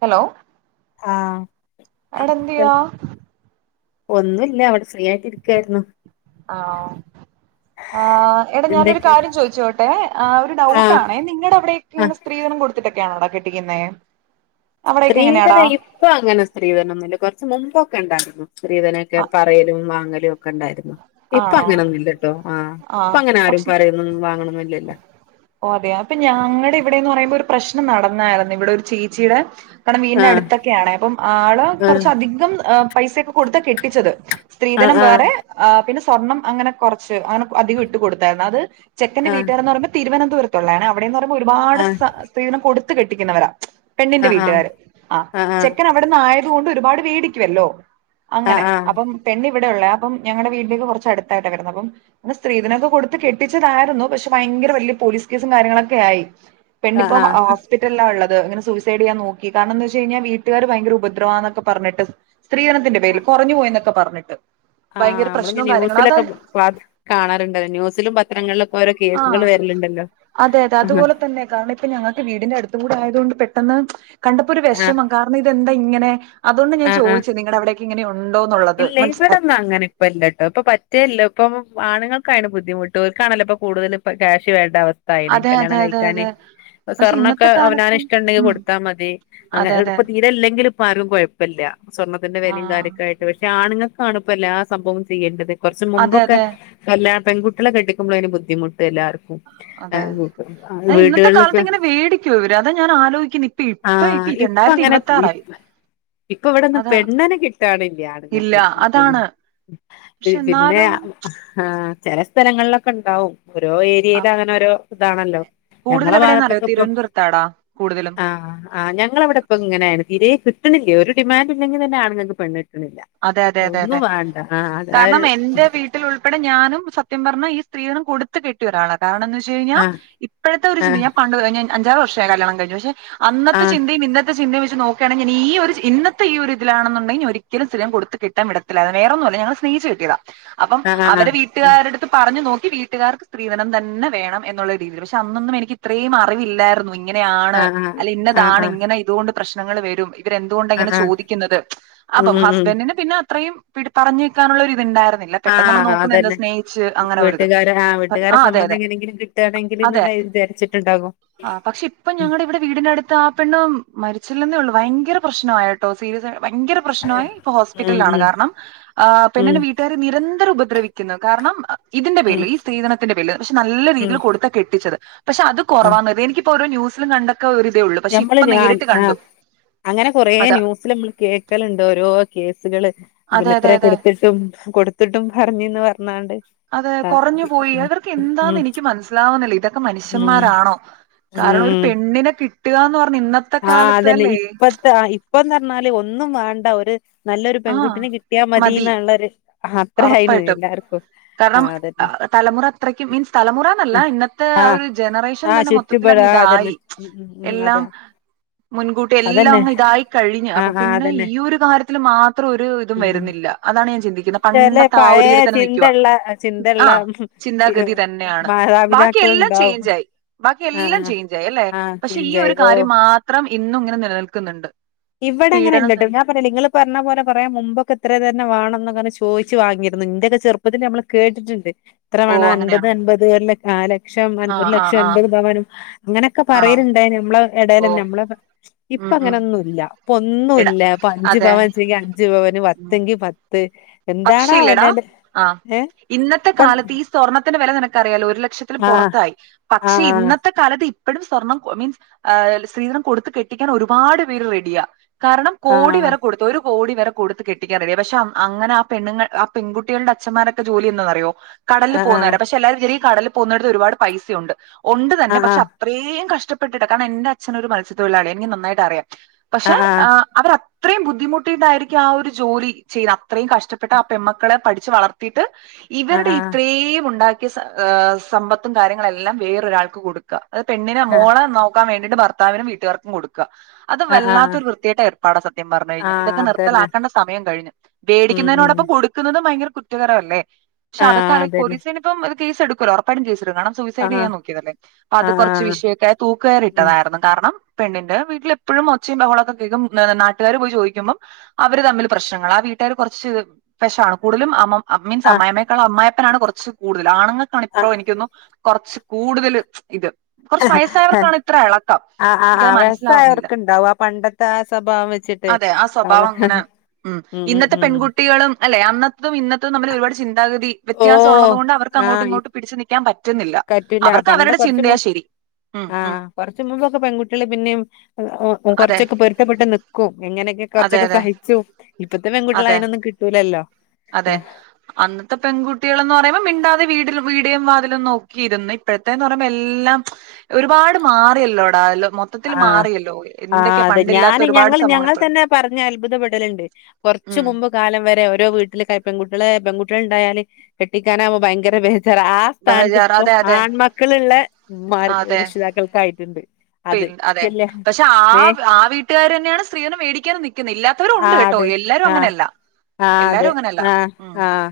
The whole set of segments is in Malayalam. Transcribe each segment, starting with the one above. ഹലോ ആഹ് എടാ എന്തിയ്യാ ഒന്നുല്ല ഇവടെ ഫ്രീയായിട്ട് ഇരിക്കായിരുന്നു ആണോ ആഎടാ ഞാനൊരു എന്തൊക്കെ കാര്യം ചോദിച്ചോട്ടെ ഒരു ആഹ് ഡൗട്ടാണേ ആഹ് നിങ്ങളവിടൊക്കെ സ്ത്രീധനം കൊടുത്തിട്ടൊക്കെയാണോടാ ക കെട്ടിക്കുന്നേ അവിടെയൊക്കെ എങ്ങനെയാടാ സ്ത്രീധനം ഇപ്പം അങ്ങനെ സ്ത്രീധനൊന്നുല്ല കൊറച്ച് മുമ്പോ ക്കണ്ടായിരുന്നു സ്ത്രീധനൊക്കെ ആഹ് പറയലും വാങ്ങലും ക്കേണ്ടായിരുന്നു ഇപ്പ ആണോ അങ്ങനൊന്നുല്ലട്ടോ ആ ഇപ്പ ആഹ് അങ്ങനെ ആരും പക്ഷെ പറയ്നൊന്നും വാങ്നൊന്നും ഇല്ലല്ലോ ഓ അതെയ അപ്പൊ ഞങ്ങടെ ഇവിടെന്ന് പറയുമ്പോ ഒരു പ്രശ്നം നടന്നായിരുന്നു ഇവടെ ഒരു ചേച്ചിടെ ക്കണം വീടിന്റെ ആഹ് അടുത്തൊക്കെയാണ് പ്പം ആള് ആഹ് കുറച്ചധികം ആ പൈസ ഒക്കെ കൊടുത്ത കെട്ടിച്ചത് സ്ത്രീധനം വേറെ ആഹ് ആ പിന്ന സ്വർണം അങ്ങന കൊറച്ച് അന് അതികൊ ഇട്ടു കൊടുത്താര്ന്നു അത് ചെക്കന്റെ ആഹ് വീട്ടാര്ന്ന് അറിമ്പം തുരുവ ദൂരത്തുള്ളെയാണ് അവിടെന്ന് ഒരുപാട് ആഹ് സ സ്ത്രീനം കൊട് ത്ത് കെട്ടിക്ക്ന്നവരാ പെണ്ണിന്റെ ആഹ് വീട്ടാര് ആഹ് ചെക്കനവ്ട്ന്ന് ആയെ തോണ്ട് ഒരുപാട് വേടിക്കുവല്ലോ അങ്ങനെ ആഹ് ആഹ് അപ്പം പെണ്ണി വെടെയുള്ളെയാ അപ്പം ഞങ്ങടെ വീട്ട് [unintelligible] കൊർച് അടുത്തായ്ട്ട കെടന്ന അപ്പം ന്ന് സ്ത്രീധനോക്ക കൊട്ത്ത് കെട്ടിച്ചതാര്ന്നു പക്ഷെ ഭയ്ങ്കര വല്ല്യ പോലീസ് കേസും കാര്യങ്ങളൊക്കെ ആയി പെണ്ണിപ്പം ഹൊ ആഹ് ആഹ് ഓസ്പിറ്റല്ലാള്ളത് ത് അങ്ങനെ സുസൈഡെയ്യാൻ നോക്കി കാര്ണം ന്ന് വെച്ചയ്നാ വീട്ട് ആര് ഭയ്ങ്കര ഉപദ്രവാന്നൊക്കെ പർഞ്ഞ്ട്ട് സ്ത്രീധനത്തിന്റെ പേര്ൽ ആഹ് കൊറഞ്ഞ് പോയിന്നൊ ക്ക പർഞ്ഞ്ട്ട് ഭയ്ങ്കര പ്രശ് ഈ ന്യൂസിലൊക്ക പ കാണല്ണ്ടല്ലോ ന്യൂസിലും പത്രങ്ങൾലൊക്കെ ഓരോ കേസ്കള് ആഹ് വെര്ല്ണ്ടല്ലോ അതെ അതെ അ ഹ് അതുപോലെ തന്നെ പെട്ടന്ന് കണ്ടപ്പൊര് വെഷമം കാർണ ഇതെന്താ ഇങ്ങനെ അതുകൊണ്ടാ ഞാൻ ആഹ് ആഹ് ചോയ്ച്ച് നിങ്ങടെ അവിടെക്ക് ഇങ്ങനെ ഉണ് ഇല്ല ഇവ്ടൊന്നു അങ്ങനെ ഇപ്പ ല്ല ല്ല പ്പ പറ്റേ ല്ല പ്പൊ ആണ്ങ്ങക്കായ്ണ് ബുദ്ധിമുട്ട് ഓൽക്കാണല്ലോ പ്പൊ കൂടുതല് കാശ് വേണ്ട അവസ് ത്തായ്ണ് അതെ കല്യാണം അതെ അതെ കഴിക്കാൻ അതെ പക്ഷെ സ്വർണൊക്കാ ഇന്നത്തെ അവനാൻ കാലത്ത് ഇഷ്ടണ്ടെങ്കിൽ ഉം കൊടുത്താൽ മതി അതെ അതെ തീരെ ഇല്ലെങ്കിലും കൊയപ്പല്ല സ്വർണ്ണത്തിന്റെ വിലയും ആഹ് കാര്യങ്ങളും ഒക്കെ ആയിട്ട്. ആണ്ങ്ങക്കാണ് പ്പൊ എല്ലാ സംഭവോം ചെയ്യണ്ടത് കൊർച് അതെ അതെ മുമ്പൊക്കെ എല്ലാം പെൺങ്കുട്ട്യള കെട്ടിക്കുമ്പളെയ്നി ബുദ്ധിമു ട്ട് എല്ലാർക്കും അതെ അത് ഇന്നത്തെ കാലത്ത് വീട്കള്ലൊക്കെ ഇങ്ങനെ വേടിക്കോ ഇവര് അതാ ഞാൻ ആലോചിക്കുന്നെ ഇപ്പ ഇപ്പ ആഹ് ഇപ്പ രണ്ടായിരത്തി അങ്ങനെ ഇരുപത്താറായി ഇപ്പൊ വെടൊന്നു അതാ പെണ്ണെന്നെ കിട്ടാനി ഇല്ല ആണ്ങ്ങക്ക് [unintelligible] അതാണ് മ്മ് പക്ഷെ പിന്നെയാ എന്നാലും അഹ് ആ ആ ചെല സ്ഥലങ്ങൾലൊക്കെ ണ്ടാവും. ഓരോ ആ ഏര്യേല് അങ്ങനോരോ താണല്ലോ ഞങ്ങള കൂടുതൽ എവിടെന്നറിയോ ഭാഗത്തൊക്കെ പ്പൊ തിരുവനന്തപുരത്താടാ കൂടുതലും ആഹ് ആ ഞങ്ങള വ്ട പ്പൊ ങ്ങനേണ് തീരേ ക് [unintelligible] ഒരു ഡിമാന്റ് ഇല്ലെങ്കിലെ ആണുങ്ങക്കു പെണ്ണ്. കിട്ടണില്ല അതെ അതെ ഒന്നും അതെ വേണ്ട ആഹ് അത് ആ കാരണം, ഒരു എന്റെ വീട്ടിലുൾപ്പെടെ ഞാനും സത്യം പറഞ്ഞാ- ഇ. സ്ത്രീധനം കൊടുത്തു കെട്ടിയൊരാളാണ്. എന്താണു വെച്ചു കഴിഞ്ഞാ, ആഹ് ഇപ്പോഴത്ത ഒരു ആഹ് ചിന്തയും ഞാൻ പണ്ടു മുതൽ ഞാൻ അഞ്ചാറ് വർഷ [unintelligible] കല്യാണം കഴിഞ്ഞ് പക്ഷേ. അന്നത്തെ ആഹ് ചിന്തയും ഇന്നത്തെ ചിന്തയും. നോക്കുകയാണെങ്കിൽ ഈ ഒരു ഇന്നത്തെ ഈ ഒരു ഇതിലാണ്ണുന്നുണ്ടെങ്കിൽ. ഒരി [unintelligible] വേറെയൊന്നും അല്ല ഞങ്ങള് സ്നേഹിച്ചു കെട്ടിയതാ. അപ്പം ആഹ് അവരുടെ ആഹ് വീട്ടുക്കാര്ടെടുത്ത് പറഞ്ഞു നോക്കി. വീട്ടുകാർ സ്ത്രീധനം തന്നെ വേണം എന്നുള്ള രീതിയിൽ അന്നൊന്നും എനിക്ക് ഇത്രയും അറിവില്ലായിരുന്നു. ഇങ്ങനെയാണ് ആഹ് ആഹ് അല്ല ആഹ് ഇന്നതാണ് ആഹ് ഇങ്ങനെ ഇതു കൊണ്ട് പ്രശ്നങ്ങള് വരും. ഇവര് എന്തുകൊണ്ടാ ഇങ്ങനെ ആഹ് ആഹ് ചോദിക്കുന്നത്. ഉം അപ്പം ഉം ഉം ഹസ്ബൻഡിന് പിന്ന. അത്രയും വീട്ടിൽ പറഞ്ഞ് നിൽക്കാന്നുള്ള ഒരു ഇതുണ്ടായിരുന്നു. ന്നില്ല, പെട്ടെന്ന് നമ്മള് ആഹ് നോക്കുന്നതെന്താ അതന്നെ സ്നേഹിച്ച് അങ്ങനെയെരിത്. വീട്ടുകാരെ ആഹ് വീട്ടുകാരെ അ അതെ സമ്മതം അതെ എങ്ങനെങ്കിലും കിട്ടുകയാണെങ്കിൽന്ന് അതെ വിചാരിച്ചിട്ടുണ്ടാകും അ പക്ഷേ ഇപ്പ ഉം ഞങ്ങളുടെ ഇവിടെ വീടിനടുത്ത് ആ പെണ്ണ്. മരിച്ചില്ലെന്നെയുള്ളു വയങ്കര പ്രശ്നമായട്ടോ, സീരിയസായി വയ പ്രശ്നോയി, ഇപ്പ ഉം ഹോസ്പിറ്റലിൽ ആണ് ഉം കാരണം ഉം പെണ്ണിന്റെ വീട്ടുകാര് നിരന്തരം ഉപദ്ര ഉപദ്രവിക്കുന്നു കാരണം. ഇതിന്റെ പേരിൽ ഉം സ്ത്രീധനത്തിന്റെ പേരിൽ പക്ഷേ നല്ല രീതിയിൽ കൊടുത്താണ് കെട്ടിച്ചത്. പക്ഷേ അതു ഉം കുറവാന്ന് എനിക്ക്. ഇപ്പ ഒരു ന്യൂസിലും കണ്ട്. ഞമ്മള് ഞാൻ അ അങ്ങനെ കൊറെ അതാ ന്യൂസില് മ്മള് കേൾക്കലുണ്ട്. ണ്ടോരോ കേസ്. സ്കള് അതെ അതെ ഇത്രെ അതെ കൊടുത്തിട്ടും കൊടുത്തിട്ടും പറഞ്ഞിന്ന് പറഞ്ഞാല്. അതെ കുറഞ്ഞ് പോയി, അവർക്ക് ഉം എന്താന്ന് എനിക്ക് മനസിലാവുന്നില്ല ഇതൊക്കെ ഉം മനുഷ്യന്മാരാണോ? കാരണം ഒരു ഉം പെണ്ണിനെ കിട്ടുക ആ അതെന്നെ ഇപ്പത്ത ഇപ്പ ന്നാല് ഒന്നും വേണ്ട ഒരു നല്ലൊരു പെൺകുട്ടിന കിട്ടിയാൽ മതി ന്നള്ളൊര്. ഉറപ്പായിട്ടും കാരണം, അതന്നെ തലമുറ അത്രയ്ക്ക് മീൻസ് തലമുറയെന്നല്ല. ഇന്നത്തെ ആ ജനറേഷൻ ആ തന്നെ മൊത്തത്തിൽ ചുറ്റുപാട് ആ അതന്നെ അങ്ങിതായി ഉം ഉം ഉം എല്ലാം. അതാ മുൻകൂട്ടി എല്ലാം അതന്നെ അങ്ങിതായി കഴിഞ്ഞ് ആ അപ്പൊ ആ പിന്നെ അതന്നെ ഈയൊരു കാര്യത്തില് മാത്രം ഒരു ഇത് ഉം ഉം വരുന്നില്ല. ആണേ ചെയ്യ് ചില പണ്ടത്ത ആ ഒരു പഴയ ഇതിൽ തന്നെ നിൽകുവാ ചിന്തള്ള ചിന്തള്ള അ ചിന്താഗതി തന്നെ ആണ് ബാക്കി മാതാപിതാക്കൾ എല്ലാം ഉണ്ടാവും ചേഞ്ച്‌ ആയി ബാക്കി ആ എല്ലാം ആ ചേഞ്ച്‌ ആയി അല്ലെ ആഹ് പക്ഷെ ഈ ചേഞ്ചായി ഒരു ഓ കാര്യം മാത്രം ഇന്നും എങ്ങനെ നില നിൽക്കുന്നുണ്ട് ഇവിടെ അങ്ങനെ അല്ല ഞാൻ പറഞ്ഞില്ലേ നിങ്ങൾ പറഞ്ഞ പോലെ പറയാം മുൻപ് ഒക്കെ ഇത്ര തന്നെ വേണം എന്ന് ചോദിച്ച് വാങ്ങിരുന്നു എന്റെ ഒക്കെ ചെറുപ്പത്തിൽ ഞമ്മള് കേട്ടിട്ട് ഉണ്ട് ഇത്ര ഓ വേണം അങ്ങനെയാണോ അൻപതു അൻപതു എന്ന് ലക്ഷം ആഹ് അൻപതു ആഹ് ലക്ഷം ആഹ് എന്ന തുക വേണം അങ്ങനെ ഒക്കെ ആണോ പറയിനി ഉണ്ടായിരുന്നു ഓ ഇടേലഞ്ഞെ ഞമ്മള് ഇപ്പ ഉം ഉം അങ്ങനെ ഒന്നുമില്ല എടാ ഒന്നുല്ല അഞ്ചു അതെ പവൻ ഇച്ചേകി അഞ്ചു പവൻ പത്തു എങ്കിൽ പത്തു പക്ഷെ ഇല്ലെടാ അ ഏഹ് ഇന്നത്തെ ഇപ്പം കാലത്ത് ഈ സ്വർണ തിന്നു വില നിനക്ക് അറിയാമല്ലോ ഒരു ലക്ഷത്തിനു ആഹ് പുറത്ത് ആയി പക്ഷെ ആഹ് ഇന്നത്തെ കാലത്ത് ഇപ്പഴും സ്വർണം മീൻസ് സ്ത്രീധനം കൊടുത്ത് കെട്ടിക്കുന്ന ഒരുപാട് പേര് റെഡിയാ കാരണം കോടി ആഹ് വരെ കൊടുത്തു ഒരു കോടി വരെ കൊടുത്ത് കെട്ടിക്കാൻ റെഡിയാ പക്ഷേ അങ്ങനെ പെണ്ണുങ്ങൾ ആ പെൺകുട്ടികളുടെ അച്ഛമാര ഒക്കെ ജോലി എന്തുവാ എന്ന അറിയോ കടലിൽ ആഹ് പോകുന്നവര പക്ഷെ എല്ലാവരും [unintelligible] കടലിൽ പോകുന്നവരട്ത്ത് ഒരുപാട് പൈസ ഒണ്ട്- ഒണ്ട് ആഹ് തന്നെ പക്ഷെ അത്രേം കഷ്- കഷ്ടപ്പെട്ടിട്ട കാരണം എന്റെ അച്ഛനൊരു മത്സ്യ തൊഴിലാളിയ എനിക്ക് നന്നായിട്ട് അറിയാം- ആഹ് പക്ഷെ ആ ആഹ് അവര് ഒ അത്രേം മുദ്ധിമുട്ടിട്ട് ആയിരിക്കും ആ ഒരു ജോലി ചെയ്യാ അത്രേം കഷ്ട്ട പെട്ട് ആ പെണ്മക്കളെ പഠിച്ച് വളത്തീട്ട്- ആഹ് ഇവരുടെ ആഹ് ആഹ് ഇത്രേം ഉണ്ടാ- ഈ സ സമ്പത്തും കാര്യങ്ങളെല്ലാം വേറൊരാൾക്കു കൊടുക്ക്അ- അത് പെണ്ണിനെ മോളെ നോക്കാൻ വേണ്ടി - എന്നിട്ട് ഭർത്താവിനും വീട്ടുകാർക്കും കൊടു- ക അത് ആഹ് ആഹ് വല്ലാത്ത ആഹ് ഒരു വൃത്തികെട്ട ഏർപ്പാട സത്യം പറഞ്ഞു കഴിഞ്ഞ ആഹ് ഇതൊക്കെ അതന്നെ നിർത്തലകെണ്ട സമയം കഴിഞ്ഞു വേടി- ഉം ഉം ഇതോടൊപ്പം കൊടുക്കുന്നത്- തും ഭയകര കുറ്റകരം അല്ലെ? പക്ഷെ അതൊക്കെ ആഹ് ആലോചിക്കുമ്പം അതന്നെ പോലീസ് തന്നിപ്പം- ഫീസ് ഇട്‌കൂലാ ഒറപ്പായിട്ടും ഫീസ് ഇട്ട് കാണം സൂയിസൈഡ് ആഹ് ചെയ്യാൻ നോക്കിയതല്ലേ അത് ആഹ് കുറച്ച് ആഹ് വിഷയൊക്കെ തൂക്ക് കയർ ഉം ഇട്ടതായിരുന്നു കാരണം- പെണ്ണിൻ്റെ വീട്ടിൽ എപ്പഴും ഒച്ചയും ബഹളൊക്കെ കേക്കും എന്നാൽ നാട്ടുകാർ പോയി ചോദിക്കുമ്പം അവർ തമ്മിൽ പ്രശ്നങ്ങള ആ വീട്ടുകാർ- കുറച്ച് പെശകാണ് കൂടുതലും അമ്മ അമ്മയും ആഹ് അമ്മായിയമ്മയെക്കാളും അപ്പായിയപ്പനാണ് കുറച്ച് കൂടുതൽ ആണുങ്ങൾക്കാണ് ഇപ്പോ ആഹ് എനിക്ക് തോന്നുന്നു കുറച്ച് കൂടുതൽ ഇത് കുറച്ച് വയസ്സായവർക്കാണ് ഇത്ര ഇളക്കം ആ ആ ആ എനിക്കത് മനസ്സിലാവുന്നില്ല വയസ്സായവർക്കുണ്ടാവും ആ പണ്ടത്തെ ആ സ്വഭാവം വച്ചിട്ടേ അതെ ആ അവർ സ്വഭാവം അങ്ങനെ ഉം ഉം ഉം പെൺകുട്ടികളും അല്ലേ അന്നത്തേതും ഇന്നത്തേതും തമ്മിൽ ഒരുപാട് ചി ഓ ആ ഇ ഇങ്ങോട്ടും പിടിച്ചു നിൽക്കാൻ പറ്റുന്നില്ല. പറ്റൂല്ല അവർക്ക് പണ്ട് അവരുടെ കുറച്ച് മു ചിന്തയാ ശരി. ഉം ആ ആ ഉം. കുറച്ച് മുമ്പൊക്കെ പെൺകുട്ടികൾ പിന്നെയും അ ഓ അതെ കുറച്ചൊക്കെ പൊരുത്തപ്പെട്ട് നിക്കും എങ്ങനൊക്കെ അതെ കുറച്ചൊക്കെ അതെ സഹിച്ചും ഇപ്പ ത്തെ പെൺകുട്ടികളെ അതെ അയിനൊന്നും കിട്ടൂല ല്ലോ അതെ അന്നത്തെ പെൺകു ട്ടികളെന്ന് പറയുമ്പോ മിണ്ടാതെ വീടിൽ വീ ടിനെയും വാതിലും നോക്കിയിരുന്ന് ഇപ്പഴത്തെന്ന് പറയുമ്പോ എല്ലാം ഒരുപാട് മാറിയല്ലോടാ എല്ലാം ആ ആ അതെ പണ്ടില്ലാത്ത ഞാൻ ഒരുപാട് ഞങ്ങൾ സംഭവങ്ങൾ ഇപ്പഴുണ്ട്. ഞങ്ങൾത്തന്നെ പറഞ്ഞ് അത്ഭുതപ്പെടലുണ്ട് കുറച്ച് ഉം. മുമ്പ് കാലം വരെ ഓരോ വീ ട്ടിലൊക്കയെ പെൺകുട്ടിളേ പെൺകുട്ടികളുണ്ടായാല് കെട്ടിക്കാനാവുമ്പോ ഭയങ്കര ബേ ജാർ ആ സ്ഥാനത്ത് ബഹജാർ ഇപ്പോ അതെ അതെ ആൺമക്കളുള്ള ഉമ്മമാർ അതെ രക്ഷിതാക്കൾക്കായിട്ടുണ്ട് അത് പിന്നെ അതെ കല്യാ പക്ഷെ ആ നേ ആ വീട്ടുകാരന്നെയാണ് സ്ത്രീധനം വേടിക്കാനും നിക്കുന്നെ ഇല്ലാത്തവരും ഉണ്ട് ആഹ് കേട്ടോ അതെ എല്ലാരും ആഹ് അങ്ങനെയല്ല ആഹ് അതെ എല്ലാരും അങ്ങനെയല്ല ആഹ് ഉം ആഹ്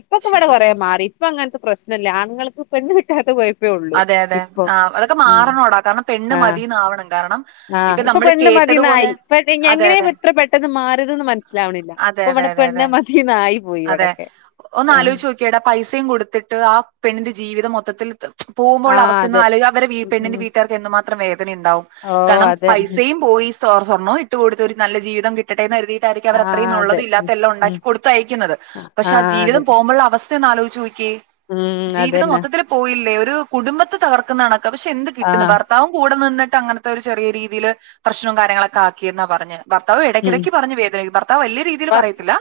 ഇപ്പൊക്കെ പക്ഷെ ഇവിടെ കൊറേ മാറി ഇപ്പൊ അങ്ങനത്തെ പ്രശ്നല്ല ആണുങ്ങൾക്ക് പെണ്ണ് കിട്ടാത്ത കൊയ അതെ അതെ ആ അതൊക്കെ മാറാണോടാ കാരണം പെണ്ണ് ആഹ് മതീന്ന് ആവണം കാരണം ഇപ്പൊ ആഹ് നമ്മള് പെണ്ണ് കേട്ടതുപോലെ മതിന്നായി പെ അതെ എങ്ങനെ അതെ ഇത്ര പെട്ടെന്ന് മാറിയതെന്ന് മനസ്സിലാവണില്ല അതെ ഇപ്പൊ അതെ ഇവിടെ അതെ പെണ്ണ് അതെ മതിന്നായി പോയി അതെ ഇവിടൊക്കെ ഏഹ് ഒന്നാലോചിച്ച് നോക്കിയേടാ പൈസയും കൊടുത്തിട്ട് ആ പെണ്ണിൻ്റെ ജീവിതം മൊ ട്ടത്തിൽ തം പോകുമ്പോ ഒള്ള ആഹ് അവസ്ഥയൊന്ന് അതെ ആലോയ് അവരെ വീ ഉം പെണ്ണിൻ്റെ ഉം വീട്ടുകാർക്ക് എന്ത് മാത്രം വേദനയുണ്ടാവും ഓ കാരണം അതെ പൈസയും പോയി തോർ സ്വർണ്നോം ഇട്ട് കൊടുത്തൊരു നല്ല ജീവിതം കിട്ടട്ടെന്ന് കരുതി ട്ടായിരിക്കാം ആഹ് അവരത്രയും അതെ ഒള്ളതും ഉം ഇല്ലാത്തെയെല്ലാം ഉം ഒണ്ടാക്കി കൊടുത്തയക്കുന്നത് പക്ഷെ ആ ആഹ് അതെ ജീവിതം പോവുമ്പോള്ള അവസ് ത്തയൊന്ന് ആലോചിചോ കേ ഉം ജീവിതം അതന്നെ മൊത്തത്തിൽ പോയി രു കുടുംബത്തെ തകർക്കുന്നതാണ് പക്ഷെ എന്ത് കിട്ട്ന്ന് ആഹ് ഭർത്താവും കൂടെ നിന്ന് ട്ട് അങ്ങനത്തെ ഒരു ചെറിയ രീതില് പ്രശ്നം കാര്യങ്ങളൊക്കെ ആക്കിയെന്ന പറഞ്ഞേ ഭർത്താവ് ഉം എടക്കിടക്ക് പറഞ്ഞ് വേദനി ഭർത്താവ് എല്ലാ രീതിൽ വർ പറയത്തില്ല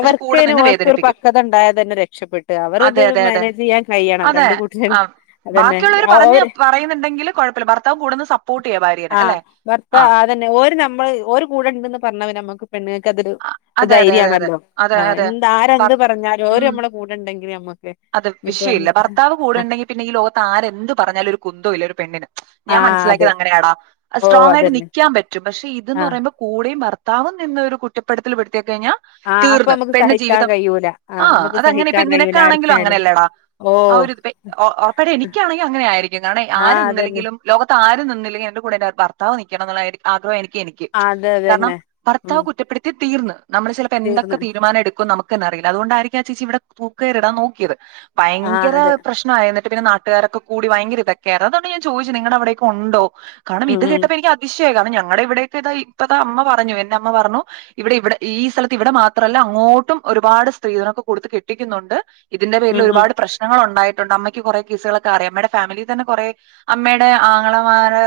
പക്ഷെ കൂടെ നിന്ന് ഓർക്കൊരു വേദനിപ്പിക്കും പക്വത ഉണ്ടായാ തന്നെ രക്ഷപ്പെട്ട് അവരിത് അതെ അതെ അതെ മാനേജ് ചെയ്യാൻ കഴിയണം അതെ രണ്ട് കൂട്ടരും ആ അതന്നെ ബാക്കി ഒള്ളവർ അവര് പറഞ്ഞു പറയുന്നുണ്ടെങ്കില് കൊഴപ്പല്ല ഭർത്താവ് കൂടെ ഒന്ന് സപ്പോർട്ട് ചെയ്യാ ഭാര്യനെ ആഹ് അല്ലേ ഭർത്താ പറഞ്ഞ പിന്നെ നമ്മക്ക് പെണ്ണ്ങ്ങൾക്ക് അത് ഒരു അതെ ധൈര്യം അതെ അതെ ആണല്ലോ അതെ ആ അതെ ആര് ഭർ ന്ത്‌ പറഞ്ഞാലും ഓര് ഉം നമ്മടെ കൂടെ ഉണ്ടെങ്കി [unintelligible] അത് വിഷയവില്ല ഭർത്താവ് കൂടെ ഒണ്ടെങ്കി പിന്നെ ഈ ലോകത്ത് ആര് ന്ത്‌ പറഞ്ഞാലും ഒരു കുന്തവും ഇല്ല ഒരു പെണ്ണിന് ഞാൻ ആഹ് അതെ മനസ്സിലാക്കിയത് അങ്ങനെ ആടാ ഓ സ്ട്രോങ്ങ്‌ ആയിട്ട് അതന്നെ നിക്കാൻ പ റ്റും പക്ഷെ ഇതെന്ന് ആഹ് പറയുമ്പോ കൂടെയും ഭ ത്താവും നിന്നൊരു കുറ്റപ്പെടുത്തൽ പെടുത്തിയ കഴിഞ്ഞ ആഹ് അപ്പൊ തീർന്ന് നമുക്ക് പെണ്ണ് സഹിക്കാൻ ജീവിതം കഴിയൂല ആ ആഹ് നമുക്ക് അത്അങ്ങനെ സഹിക്കാൻ നിനക്ക് കഴിയൂല ആണെങ്കിലും അങ്ങനെ ആർക്കായാലും അല്ലേടാ ഓ ആ ഒരു ഉറപ്പായിട്ടും എനിക്ക് ആണെങ്കി അങ്ങനെ ആയിരിക്കും കാരണം ആര് ആഹ് അതന്നെ നിന്നിലേങ്കിലും ലോകത്ത് ആര് നിന്നിലേങ്കിലും ന്റെ കൂടെ ന്റെ ഹസ്ബൻ ഭർത്താവ് നിക്കണം ന്ന് ഉള്ള ആഗ്രഹംനിക്ക് എനിക്ക് ആ അതെ കാരണം അതന്നെ ഭർത്താവ് ഉം കുറ്റപ്പെടുത്തി തീർന്ന് നമ്മള് ചെലപ്പോ എന്തെക്കെ തീർന്ന് തീരുമാനം എടുക്കുന്നു നമുക്ക് ക്കന്നെ റിയില്ല അത് കൊണ്ട് ആയിരിക്കാം ആ ചേച്ചി ഇവിടെ തൂക്ക് കയർ ഇടാൻ നോക്കിയത് ആഹ് ഭയങ്കര അതെ പ്രശ്നം ആയനെ പിന്നെ നാട്ട്കാര് ഒക്കെ കൂടി ഭയങ്കര ഇതൊക്കെ ആയിരുന്നു അത്കൊണ്ട ഞാൻ ചോദിച്ചേ നിങ്ങടെ അവിടെ ഒക്കെ ഉണ്ടോ കാരണം ഉം ഇത് ഉം കേട്ടപ്പോ എനിക്ക് അതിശയം ആയി കാരണം ഞങ്ങടെ ഇവിടെ ഒക്കെ ഇതാ ഇപ്പതാ അമ്മ പറഞ്ഞു എന്റെ അമ്മ പറഞ്ഞു ഇവിടെ ഇവിടെ ഈ സ്ഥലത്ത് മാത്രല്ല അങ്ങോട്ടും ഒരുപാട് സ്ത്രീധനം ഒക്കെ കൊടുത്തു കെട്ടിക്കുന്നുണ്ട് ഇതിന്റെ പേരിൽ ഉം ഒരുപാട് പ്രശ്നങ്ങൾ ഉണ്ടായി അമ്മക്ക് കുറെ കേസുകൾ ഒക്കെ അറിയാം അമ്മേടെ ഫാമിലി തന്നെ കുറേ അമ്മേടെ ആങ്ങള മാരെ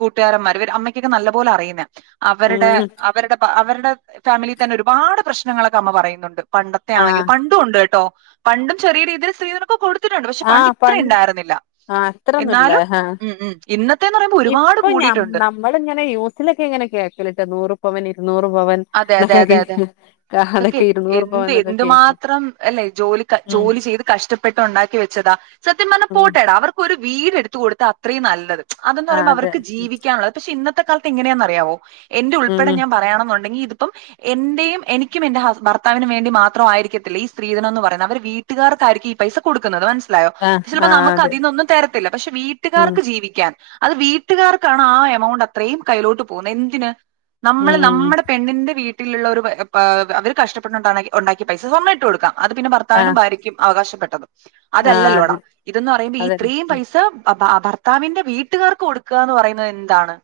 കൂട്ടുകാരൻ മാര് അമ്മക്ക് ഒക്കെ നല്ലത് പോലെ അറിയുന്നയ ഉം അവരുടെ ഉം അവരുടെ ഭാ ഫാമിലി തന്നെ ഒരുപാട് പ്രശ്നങ്ങൾ ഒക്കെ അമ്മ പറയുന്നുണ്ട് പണ്ടത്തെ ആണെകിലും ആഹ് പണ്ടും ഉണ്ട് കേട്ടോ പണ്ടും ചെറിയ രീതിയിൽ സ്ത്രീധനം ഒക്കെ കൊട് ആ പണ്ട് ആ ഇത്ര ഒന്നും ഇല്ല എന്നാലും ആ ഉം ഉം ഇന്നത്തെ എന്ന് പറയുമ്പോൾ ഒരുപാട് ഇപ്പൊ കൂടിയിട്ടുണ്ട് നമ്മള് ഇങ്ങനെ ന്യൂസ്‌ലൊക്കെ കേക്കല് നൂർ പവൻ ഇരുന്നൂറ് പവൻ അതെ അതെ എന്നൊക്കെ അതെ അതെ കേക്ക അതൊക്കെ ഇരുന്നൂറ് പവൻ എന്ത് എന്നൊക്കെ കേക്കും എന്തുമാത്രം ഇല്ലേ ജോലി ഉം ജോലിചയ്തു കഷ്ടപെട്ട് ഒ ണ്ടാക്കി വച്ചതാ സത്യം പറഞ്ഞ ഉം പോട്ടെടാ അവർക്ക് ഒരു വീട് എടുത്തു കൊടുത്ത അത്രേം നല്ലത് അതെന്ന് ആ പറയുമ്പോ അതെ അവർക്ക് ജീവിക്കാൻ ഉള്ളത് പക്ഷെ ഇന്ന ഇന്നത്തക്കാലത്ത് ഇങ്ങയെന്നറിയാവോ എന്തുൾപ്പടെ ഉം ഞാൻ മലയാളം പടി ടങ്ങിയിതിപ്പം എന്റെയും എനിക്കും എന്റെ ഹസ് ബറത്താവിനും വേണ്ടി മാത്രമായിരിക്കത്തില്ല സ്ത്രീധനോന്ന് പറയുന്നേ അവര് വീട്ടുകാർക്കായിരിക്കും ഈ പൈസ കൊടുക്കുന്നത് മനസ്സ് സിലായോ ആ ആ ചിലപ്പോൾ അതെ നമക്കതി കൊന്നും തരത്തില്ല പക്ഷേ ഉം വീട്ടുകാർക്ക് ജീവിക്കാൻ അത് വീട്ട്ക്കാർക്കാണ് ആ എമൗണ്ട്അത്രേം കൈ ലോട്ട് പോകുന്നേ എന്തിന് നമ്മള് ഉം നമ്മൾ ന്റെ വീട്ടിലുള്ളോരു പ അവര് കഷ്ടപ്പെണ്ടാവണങ്കി ഉണ്ടാക്കിയ പൈസ സ്വർണായിട്ടു കൊടുക്കാം അതുപിന്നെ ആ ബർത്താവിനും ബാര്യക്കും അവകാശപ്പെട്ട ആ അതല്ലല്ലോടാ അതെ ഇതന്ന് പറയുമ്പ ഈ അതന്നെ ത്രയും ഉം പൈസ അ പ പർത്താവിന്റെ വീട്ടുകാർക്ക് കൊടുക്കാന്ന് പറയുന്നേ എന്താണ്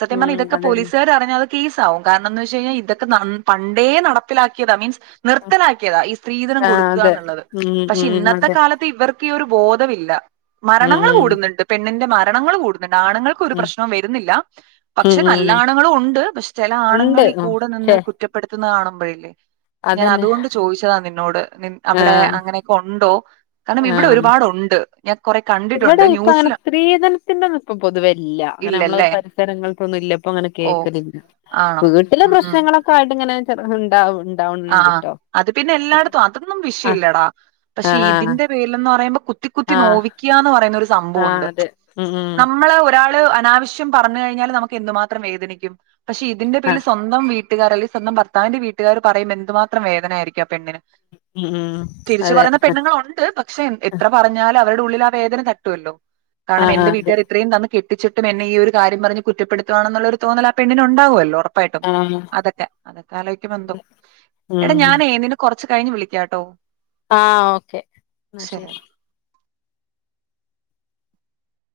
സത്യം ഉം പറഞ്ഞാൽ ഇതൊക്ക അതന്നെ പോലീസാര് അറിഞ്ഞാല് കേസാവും ന്നാന്നുവച്ചഴിഞ്ഞ ഇതൊക്ക നൻ പണ്ടേ നടപ്പിലാക്കിയതാ മീൻസ് നിർത്തലാക്കിയതാ ഈ സ്‌ത്രീധനം ആ അതെ കൊടുക്കാനുള്ളത് ഉം പക്ഷേ ഉം ഇന്നത്ത അതെ കാലത്ത് ഇവർ ക്ക്യൂരു ബോധവില്ല ഉം മരണങ്ങള് ഉം കൂടുന്നിണ്ട് പെൺ ണ്ണിൻ്റെ മരണങ്ങള് കൂടു നിണ്ണാണുങ്ങൾക്കൊരു ഉം പ്രശ്‌നോം വരുന്നില്ല ഉം പക്ഷേ ഉം നല്ലാണുങ്ങളും ഉണ്ട് പക്ഷെ ചെലാണുങ്ങ ഉണ്ട് നിങ്ങളി ഉം കൂട നിന്ന് ഛെ കുറ്റപ്പെടു ഇല്ലേ കാണമ്പഴേ അതന്നെ ഞാനതുകൊണ്ട് ചോയിച്ചതാ നിന്നോട് നിൻ ആ അവിടെ അങ്ങനെ ക്കെ ഒണ്ടോ കാരണം ഇവിടൊരുപാട് ഉണ്ട് ഇവിടയിപ്പം അങ്ങന സ്ത്രീധനത്തിൻ്റെ ഇപ്പ പൊതുവേ രില്ല അങ്ങനെ നമ്മള് ഇല്ലല്ലേ? പരിസ്സരങ്ങൾക്കൊന്നില്ല ഇപ്പങ്ങനെ ഓ! കേക്കണില്ല ആണോ? പൊതു ചില ഉം, ഉം. പ്രശ്നങ്ങളൊക്ക വരുണ്ട് ഇങ്ങനെ ചെറുത്ണ്ടാവും ആ ആ അതുപിന്നെ എല്ലാടത്തും അതൊന്നും ആഹ് വിഷെയമില്ലടാ പക്ഷേ ആഹ് ഇതിൻ്റെ പേരിലെന്നു പറയുമ്പോ കുത്തി കുത്തി ആഹ് നോവിക്കാന്ന് പറയുന്നൊരു ആഹ് സംഭവുണ്ട് അതെ ഉം ഉം നമ്മള് പോൽ ഒരാള് അനാവശ്യം പറഞ്ഞഴിഞ്ഞാല് നമുക്ക് എന്തു മാത്രം വേദനിക്കും പക്ഷേ ഇതിൻ്റെ പേരില് ആഹ് സ്വന്തം വിട്ട്ക്കാരല് സ്വന്തം ഭർത്താവിൻ്റെ വീട്ട്കാരൊ പറയുമ്പേ എന്തുമാത്രം വേദനയായിരിക്കും ആ പെണ്ണിന് ഉം ഉം തിരിച്ചു അതെ പറയുന്ന പെണ്ണുങ്ങളൊണ്ട് പക്ഷേ എത്ര പറഞ്ഞാലവൾ ഉള്ളിലാവേദന തട്ടുവല്ലോ [unintelligible] കാരണം ആഹ് എന്റൈ അതെ വീട്ടുകാര് ഇത്രയും തന്നിട്ടും - കിച്ചുട്ടനെന്നെയീ ഒരുകാര്യംപറഞ്ഞ് കുറ്റപ്പെടുത്തുവാണെന്നുള്ളര്തോന്നല് ആപെണ്ണിനൊണ്ടാവുവല്ലൊ ഉറപ്പയിട്ടും ആഹ് അതന്ന അതക്കാലോയ്ക്കുമ്പം ന്തൊ എട ഞാനേ നിന്ന കൊറ ഇച്ച് കയിഞ്ഞ് വിളിക്കാട്ടൊ ആ ഓകെ ന ശെരി